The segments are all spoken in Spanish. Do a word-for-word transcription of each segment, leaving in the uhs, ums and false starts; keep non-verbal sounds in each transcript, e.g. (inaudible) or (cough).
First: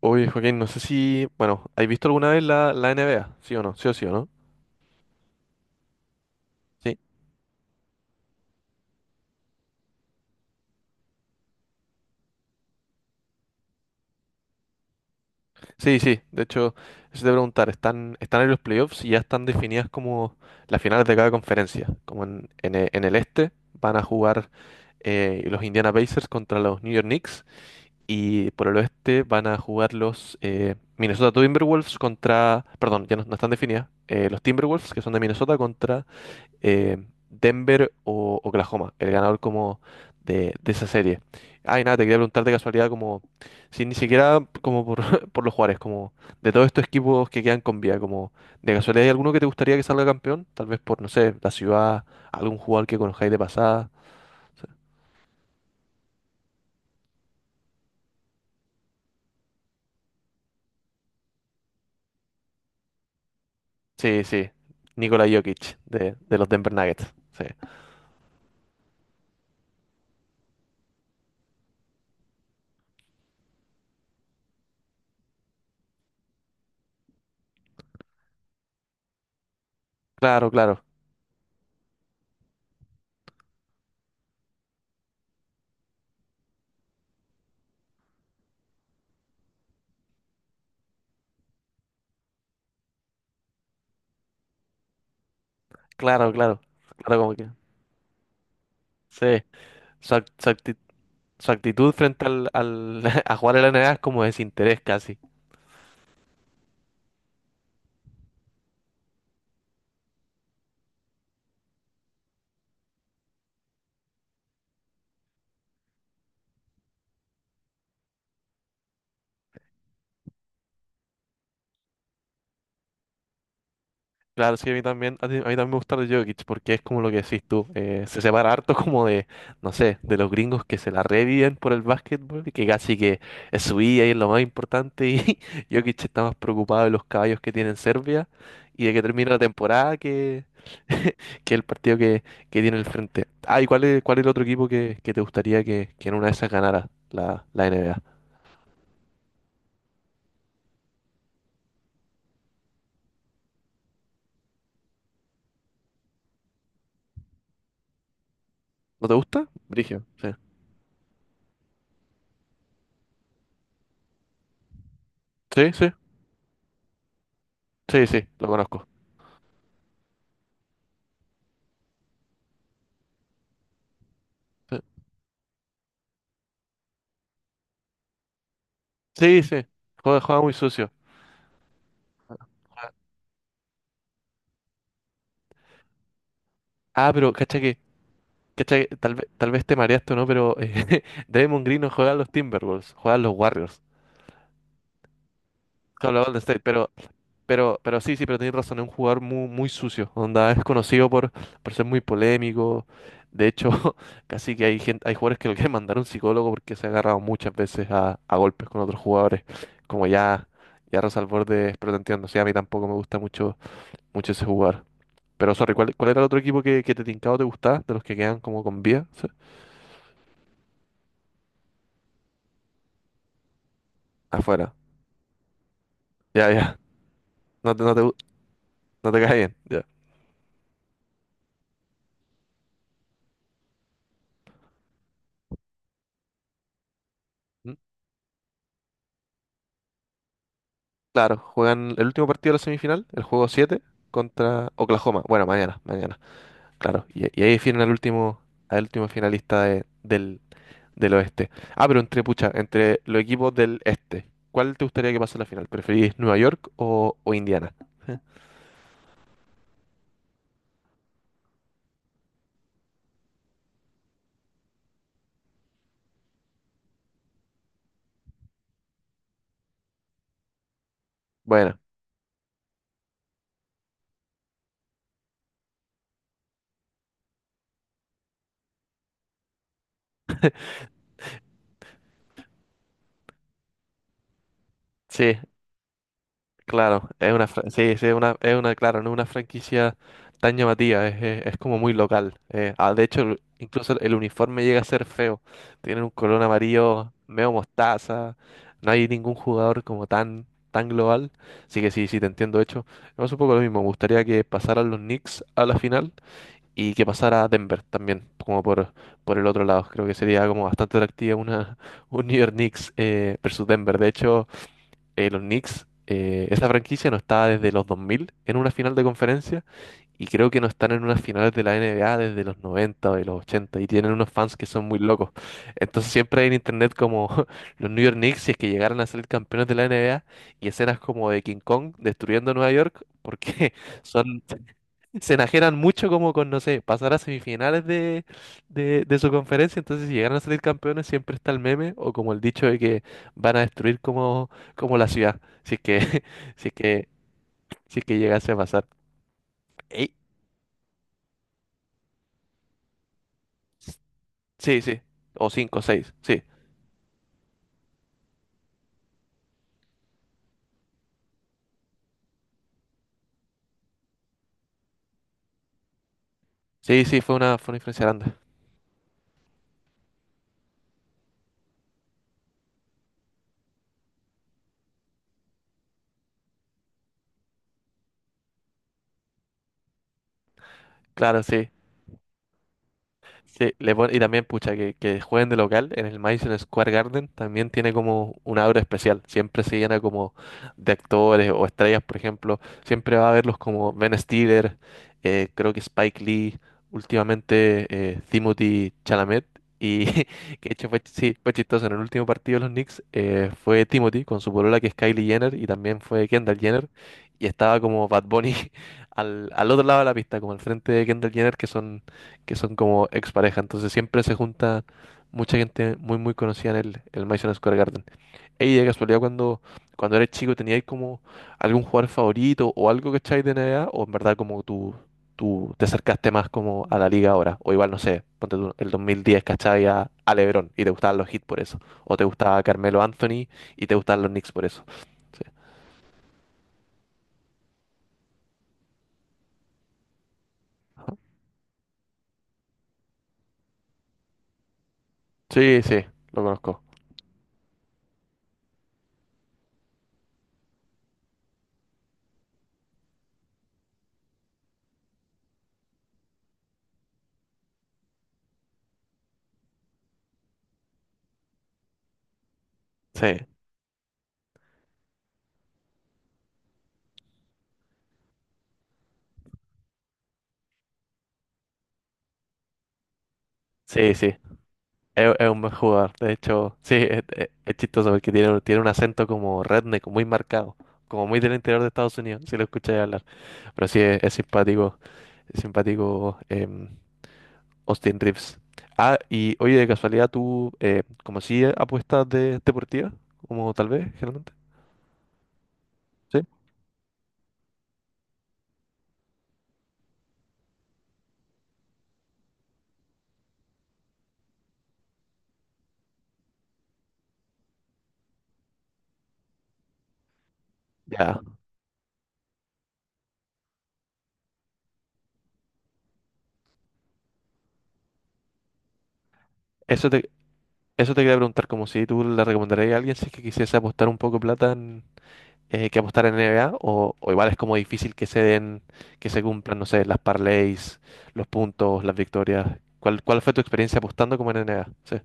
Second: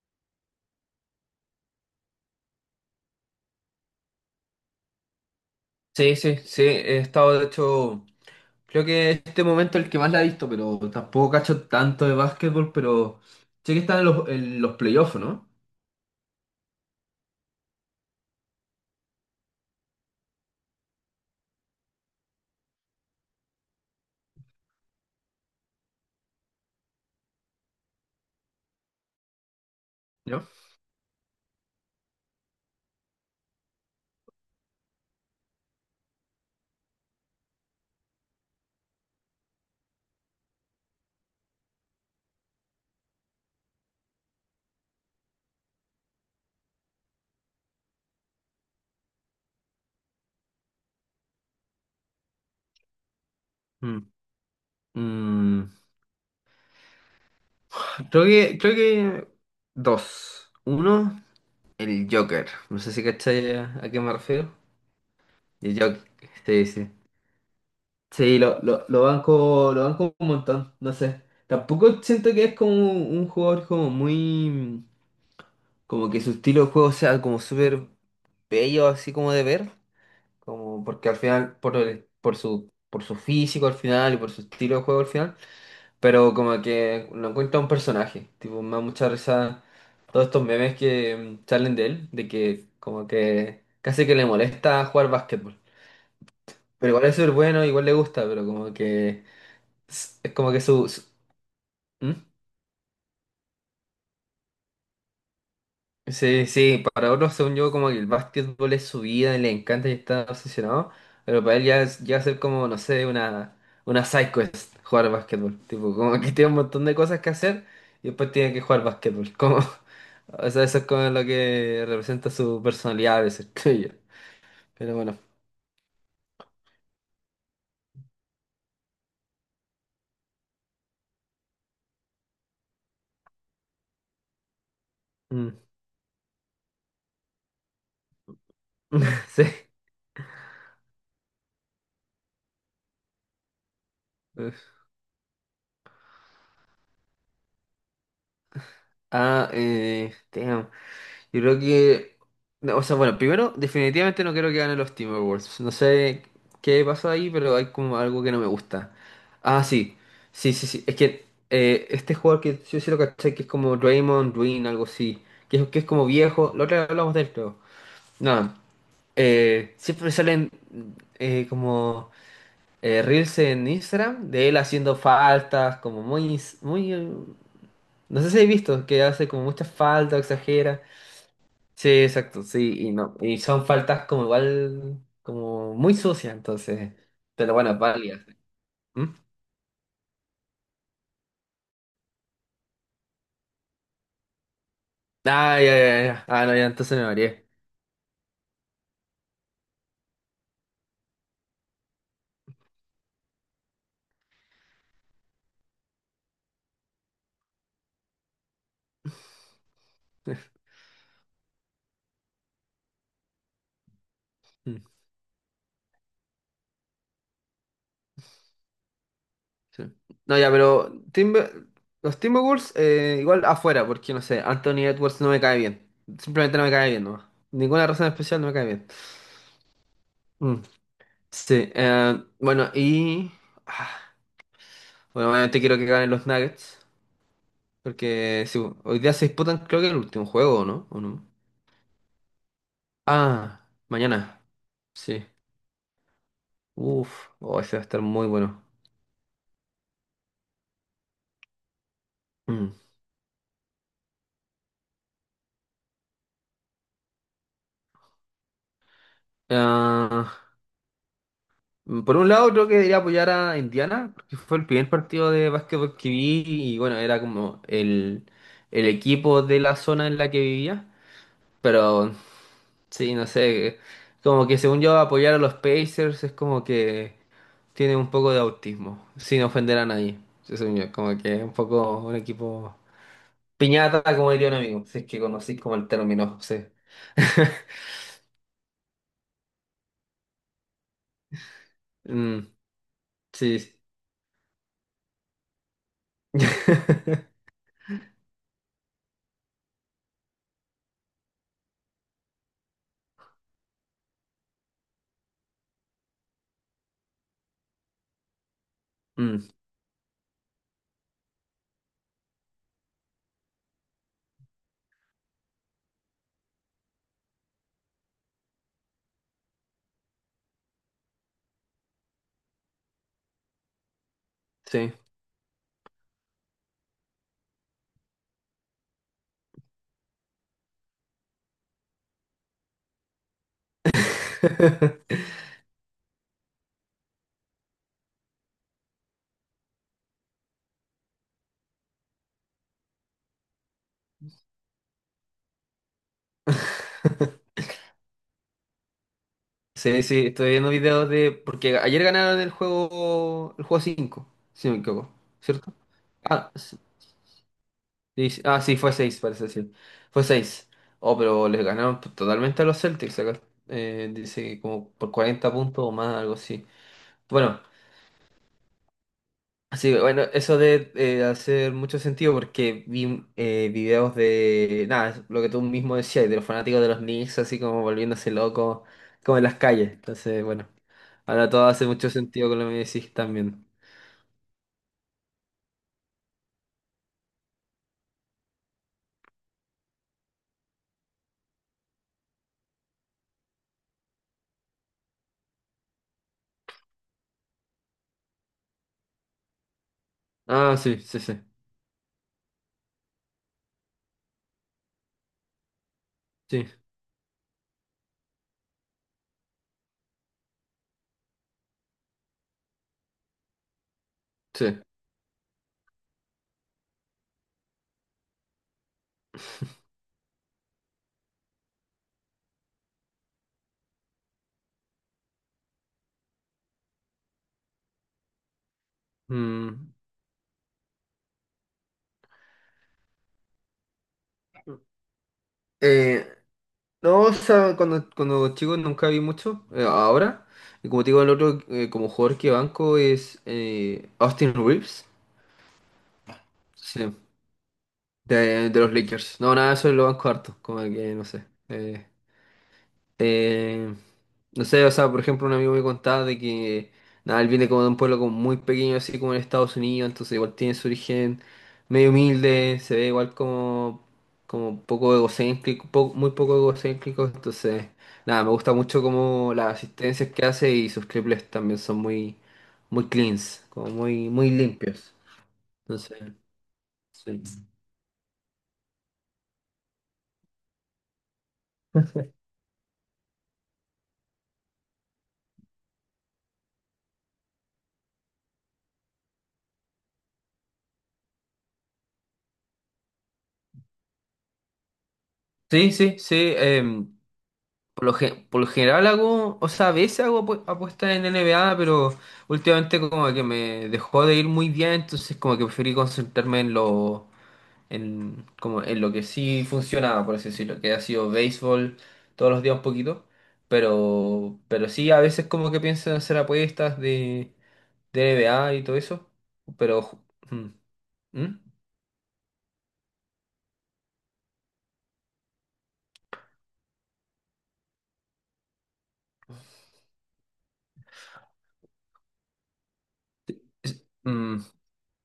Oye, Joaquín, no sé si, bueno, ¿has visto alguna vez la, la N B A? ¿Sí o no? ¿Sí o sí o no? Sí, sí, sí, Sí, he estado, de hecho, creo que este momento es el que más la he visto, pero tampoco cacho tanto de básquetbol, pero sé que están en los, en los playoffs, ¿no? sí, sí. De hecho, eso te iba a preguntar, ¿están, están en los playoffs y ya están definidas como las finales de cada conferencia? Como en, en e- en el este van a jugar eh, los Indiana Pacers contra los New York Knicks y por el oeste van a jugar los ¿No? eh, Minnesota Timberwolves contra, perdón, ya no, no están definidas, eh, los Timberwolves que son de Minnesota contra eh, Denver o Oklahoma, el ganador como de, de esa serie. Ay, nada, te quería preguntar de casualidad como, si ni siquiera como por, (laughs) por los Juárez, como de todos estos equipos que quedan con vida, como de casualidad hay alguno que te gustaría que salga campeón, tal vez por, no sé, la ciudad, algún jugador que conozcáis de pasada. Mm. Mm, Creo que, creo que dos. Uno, el Joker. No sé si cachai a, a qué me Sí, sí, refiero. Nikola Jokic El Joker, de, de los sí, Denver sí. Nuggets. Sí. Sí, lo, lo, lo banco, lo banco un montón, no sé. Tampoco siento que es como un jugador como muy. Como que su estilo de juego sea como súper bello así como de ver, Claro, claro, como porque al final, por el- por su, por su físico al final y por su estilo de juego al final, pero como que no encuentra un personaje, tipo, me da mucha risa todos estos memes que mm, salen de él, de que como que casi que le molesta jugar básquetbol, claro, claro, pero igual es claro súper como que. bueno, igual le gusta, pero como que Sí, su, es act- es su como que acti- su... su- su actitud ¿Mm? frente al, al- (laughs) a jugar en la N B A es como desinterés casi. Sí, sí, para otros, según yo, como que el básquetbol es su vida y le encanta y está obsesionado, pero para él ya es, ya ser como, no sé, una, una side quest jugar básquetbol. Tipo, como que (laughs) tiene un montón de cosas que hacer y después tiene que jugar básquetbol. Como, (laughs) o sea, eso es como lo que representa su personalidad a veces, (laughs) creo yo. Claro, sí, a mí Pero bueno. también, a ti- a mí también me gusta de Jokic porque es como lo que decís tú, eh, se separa harto como de, no sé, de los gringos que se la reviven por el básquetbol y que casi que es su vida y es lo más importante y Mm. (laughs) Jokic está más preocupado de los caballos que tiene en Serbia y de que termine (laughs) la Sí. temporada que, que el partido que, que tiene el frente. Ah, ¿y cuál es, cuál es el otro equipo Uf. que, que te gustaría que, que en una de esas ganara la, la N B A? Ah, eh, damn. Yo creo que, no, o sea, bueno, primero, definitivamente no quiero que ganen los Timberwolves. No sé qué pasó ahí, pero hay como algo que no me gusta. ¿No te gusta? Ah, sí. Brigio, sí. Sí, sí, sí. Es que eh, este jugador que yo sí lo caché, que es como Draymond Green, algo así. Que es, Sí, que es sí, como viejo. La otra vez hablamos de esto. sí, sí, lo Nada. conozco. Eh, siempre salen eh, como eh, reels en Instagram de él Sí, haciendo faltas, como muy, muy, eh, no sé si he visto, que hace sí, como sí, muchas faltas, juega, juega muy exagera. sucio. Sí, exacto, sí, y no, y son faltas como igual, como muy sucias, entonces, Ah, pero pero cacha que, bueno, válidas. cacha que ¿Mm? tal vez, tal vez te mareaste o no, pero eh, (laughs) Draymond Green no juega a los Timberwolves, juega a los Warriors. Ah, ya, ya, Claro, ya, los Golden ah, no, State, ya, pero, entonces me mareé. pero, pero sí, sí, pero tenés razón, es un jugador muy, muy sucio, onda, es conocido por, por ser muy polémico. De hecho, (laughs) casi que hay gente, hay jugadores que lo quieren mandar a un psicólogo porque se ha agarrado muchas veces a, a golpes con otros jugadores. Como ya, (laughs) ya Rosa al borde, pero te entiendo, sí, a mí tampoco me gusta mucho, mucho ese Mm, jugador. Pero sorry, ¿cuál, cuál era el otro equipo que, que te tincaba o te gustaba, de los que quedan como con vía? sí. No, ya, pero Timber- los Timberwolves eh, igual afuera, porque no sé, Afuera. Anthony Edwards no me cae bien, Ya, simplemente no me ya. cae bien, no, No te, ninguna no te, razón especial no me cae bien. no te cae bien. Ya. Mm, sí, eh, bueno, y, ah, bueno, obviamente quiero que ganen los Nuggets, Mm. porque sí, hoy día se disputan creo que el último juego, ¿no? ¿O no? Claro, juegan el último partido de la semifinal, el juego Ah, siete mañana. contra Oklahoma. Sí. Bueno, mañana, mañana. Claro. Y, Uf, y ahí oh, ese va definen a al estar muy último, bueno. al último finalista de- del, del oeste. Ah, pero entre, pucha, Mm. entre los equipos del este. ¿Cuál te gustaría que pase en la final? ¿Preferís Nueva York o, o Indiana? (laughs) Ah, mm, por un lado, creo que debería apoyar a Indiana, porque fue el primer partido de básquetbol que vi y bueno, era como el, el equipo de la zona en la que vivía. Bueno, Pero sí, no sé, como que según yo apoyar a los Pacers es como que tiene un poco de autismo, sin ofender a nadie. Según yo, como que es un poco un equipo Piñata, como diría un amigo, si es que sí. conocís como el término, sí. Claro, es (laughs) una, fra- sí, sí, es una, es una, claro, no es una franquicia tan llamativa, es, es- es como muy local. Mm, Eh, ah, de hecho, el- sí. incluso el uniforme llega a ser feo. Tienen un color amarillo medio (laughs) mostaza, no hay ningún jugador como tan, tan global. Así que sí, sí, te entiendo. De hecho, es un poco lo mismo. Me gustaría que pasaran los Knicks a la final y que pasara Denver también, como por, por el Mm, otro lado. Creo que sería como bastante atractiva una, un New York Knicks eh, versus Denver. De hecho eh, los Knicks, eh, esa franquicia no estaba desde los dos mil en una final de conferencia y creo que no están en unas finales de la N B A desde los noventa o de los ochenta y tienen unos fans que son sí. muy locos. Entonces siempre hay en internet como (laughs) los New York Knicks si es que llegaran a ser campeones de la N B A y escenas como de King Kong destruyendo Nueva York porque (laughs) son (laughs) se enajenan mucho como con, no sé, pasar a semifinales de, de, de su conferencia, entonces si llegan a salir campeones siempre está el meme o como el dicho de que van a destruir como, como la ciudad, si es que, (laughs) si es que, si es que llegase a pasar. Sí, Ey, sí, estoy viendo videos de. Porque ayer ganaron el juego, el juego cinco, si no sí, me sí, equivoco, o ¿cierto? cinco, seis, sí, Ah, sí, sí, ah, sí, fue seis parece decir. Fue seis, oh, pero les ganaron totalmente a los Celtics acá. Eh, dice que como por cuarenta puntos o más, algo así. sí, sí, fue una, Bueno, fue una diferencia grande, sí, bueno, eso de eh, hacer mucho sentido porque vi eh, videos de, nada, es lo que tú mismo decías, de los fanáticos de los Knicks, así como volviéndose locos, como en las calles. Entonces, bueno, claro, ahora todo sí. hace mucho sentido con lo que me decís también. Sí, le pon- y también, pucha, que, que jueguen de local en el Madison Square Garden también tiene como una aura especial. Siempre se llena como de actores o estrellas, por ejemplo. Siempre va a verlos como Ben Stiller, eh, creo que Spike Lee, últimamente eh, Timothée Chalamet. Y (laughs) que de Ah, hecho sí, fue, sí, sí, sí, fue chistoso. En el último partido de los Knicks eh, fue Timothy con su polola que es Kylie Jenner y también fue Kendall sí, Jenner. Y estaba como Bad Bunny (laughs) al, al otro lado de la pista, como al frente de Kendall Jenner, que son que son como expareja. Entonces siempre se sí. junta mucha gente muy, muy conocida en el, el Madison Square Garden. Ey, de casualidad, cuando, (laughs) cuando eres chico, ¿tenías como algún jugador favorito o algo que echáis de N B A? ¿O en verdad como tú, tú te acercaste más como a la liga ahora? O igual, no sé, ponte tú, el dos mil diez, ¿cachai? Mm. A, a LeBron y te gustaban los hits por eso. O te gustaba Carmelo Anthony y te gustaban los Knicks por eso. Sí, Eh, no, o sea, cuando, cuando chico nunca vi mucho, eh, ahora, y como te ajá. digo, el otro eh, como jugador que banco es eh, Austin Reeves. Sí, sí, lo conozco. Sí. De, de los Lakers. No, nada, eso lo banco harto. Como que, no sé. Eh, eh, no sé, o sea, por ejemplo, un amigo me contaba de que, nada, él viene como de un pueblo como muy pequeño, así como en Estados Unidos, entonces igual tiene su origen medio humilde, se ve igual Sí, como, como poco egocéntrico, po- muy poco egocéntrico, entonces, nada, me gusta mucho como las asistencias que hace y sus triples también son muy, muy cleans, como sí, sí. muy, muy limpios. Es, es un buen jugador. Entonces, De hecho, sí, es, sí. es- es chistoso porque tiene, tiene un acento como redneck, muy marcado, como muy del interior de Estados Unidos, si lo escucháis hablar. Pero sí, es, es simpático, es simpático em, Austin Reeves. Ah, y oye, de casualidad, ¿tú eh, como si apuestas de deportivas? Como tal vez, generalmente. Sí, sí, Sí. sí. em, Por lo, gen- por lo general hago, o sea, a veces hago apu- apuestas en N B A pero últimamente como que me dejó de ir muy bien, entonces como que preferí concentrarme en lo, en, como en lo que sí funcionaba, por así decirlo, que ha sido Ya, béisbol todos los días un poquito, pero, pero, sí, a veces como que pienso en hacer apuestas de, de N B A y todo eso, pero. eso ju- te, mm, eso te quería ¿Mm? preguntar, como si tú le recomendarías a alguien si es que quisiese apostar un poco de plata eh, que apostar en N B A o, o igual es como difícil que se den, que se cumplan, no sé, las parlays, los puntos, las victorias. ¿Cuál, cuál fue tu experiencia Es- apostando como en mm, N B A? Sí.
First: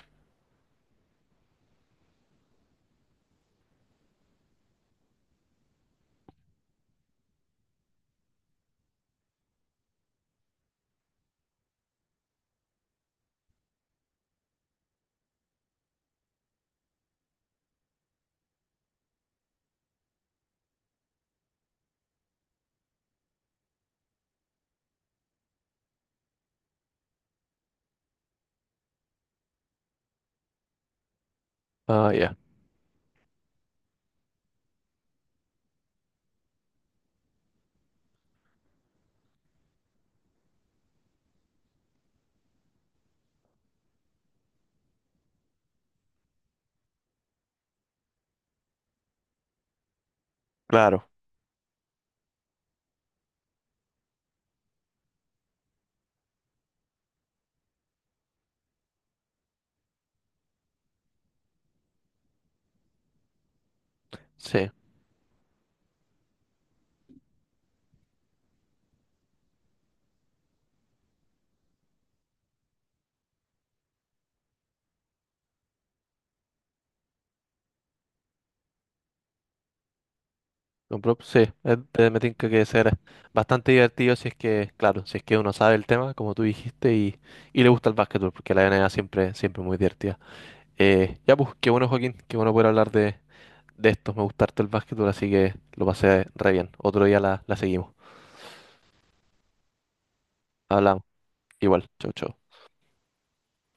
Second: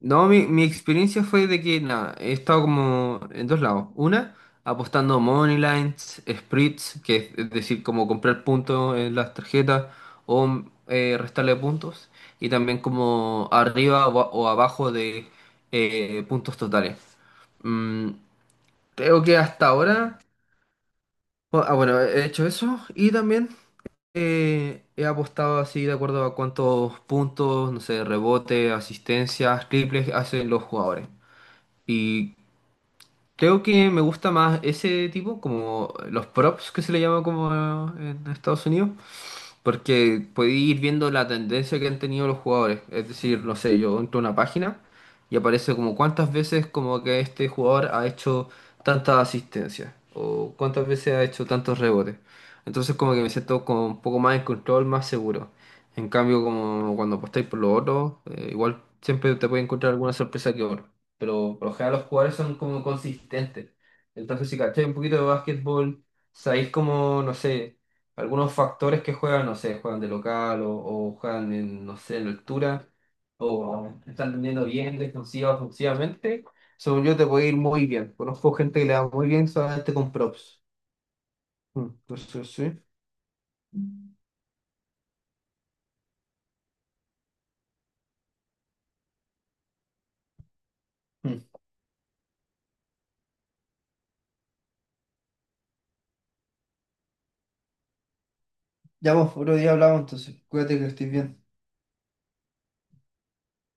No, mi, mi experiencia fue de que nada, he estado como en dos lados. Una, apostando money lines, spreads, que es decir, como comprar puntos en las tarjetas o eh, restarle puntos. Y también como arriba o, a- o abajo de eh, puntos totales. Mm, Creo que hasta ahora, bu- ah, bueno, he hecho eso y también eh, he apostado así de acuerdo a cuántos puntos, no sé, rebote, asistencias, triples hacen los jugadores. Ah, Y ya. creo que me gusta más ese tipo, como los props que se le llama como en Estados Unidos, porque podéis ir viendo la tendencia que han tenido los jugadores. Es decir, no sé, yo entro a una página y aparece como cuántas veces como que este jugador ha hecho tantas asistencias o cuántas Claro. veces ha hecho tantos rebotes. Entonces como que me siento como un poco más en control, más seguro. En cambio, como cuando apostáis por los otros, eh, igual siempre te puede encontrar alguna sorpresa que otra. Pero por lo general los jugadores son como consistentes. Entonces si Sí. cacháis un poquito de básquetbol, sabéis como, no sé algunos factores que juegan, no sé, juegan de local o, o, juegan en, no sé, en altura o están vendiendo bien defensiva, ofensivamente, según yo te puede ir muy bien. Conozco gente que le va muy bien solamente con props. Con prop- Sí, es- Mm, eh, me Entonces, tinca que debe sí. ser bastante divertido si es que, claro, si es que uno sabe el tema, como tú dijiste, y, y le gusta el básquetbol, porque la N B A siempre, siempre es muy divertida. Eh, ya Mm. pues, qué bueno Joaquín, qué bueno poder hablar de, de esto, me gusta harto el básquetbol, así que lo pasé re bien. Otro día la, la seguimos. Ya vos, otro día hablamos entonces. Cuídate que Hablamos. estés bien. Igual, chau, chau.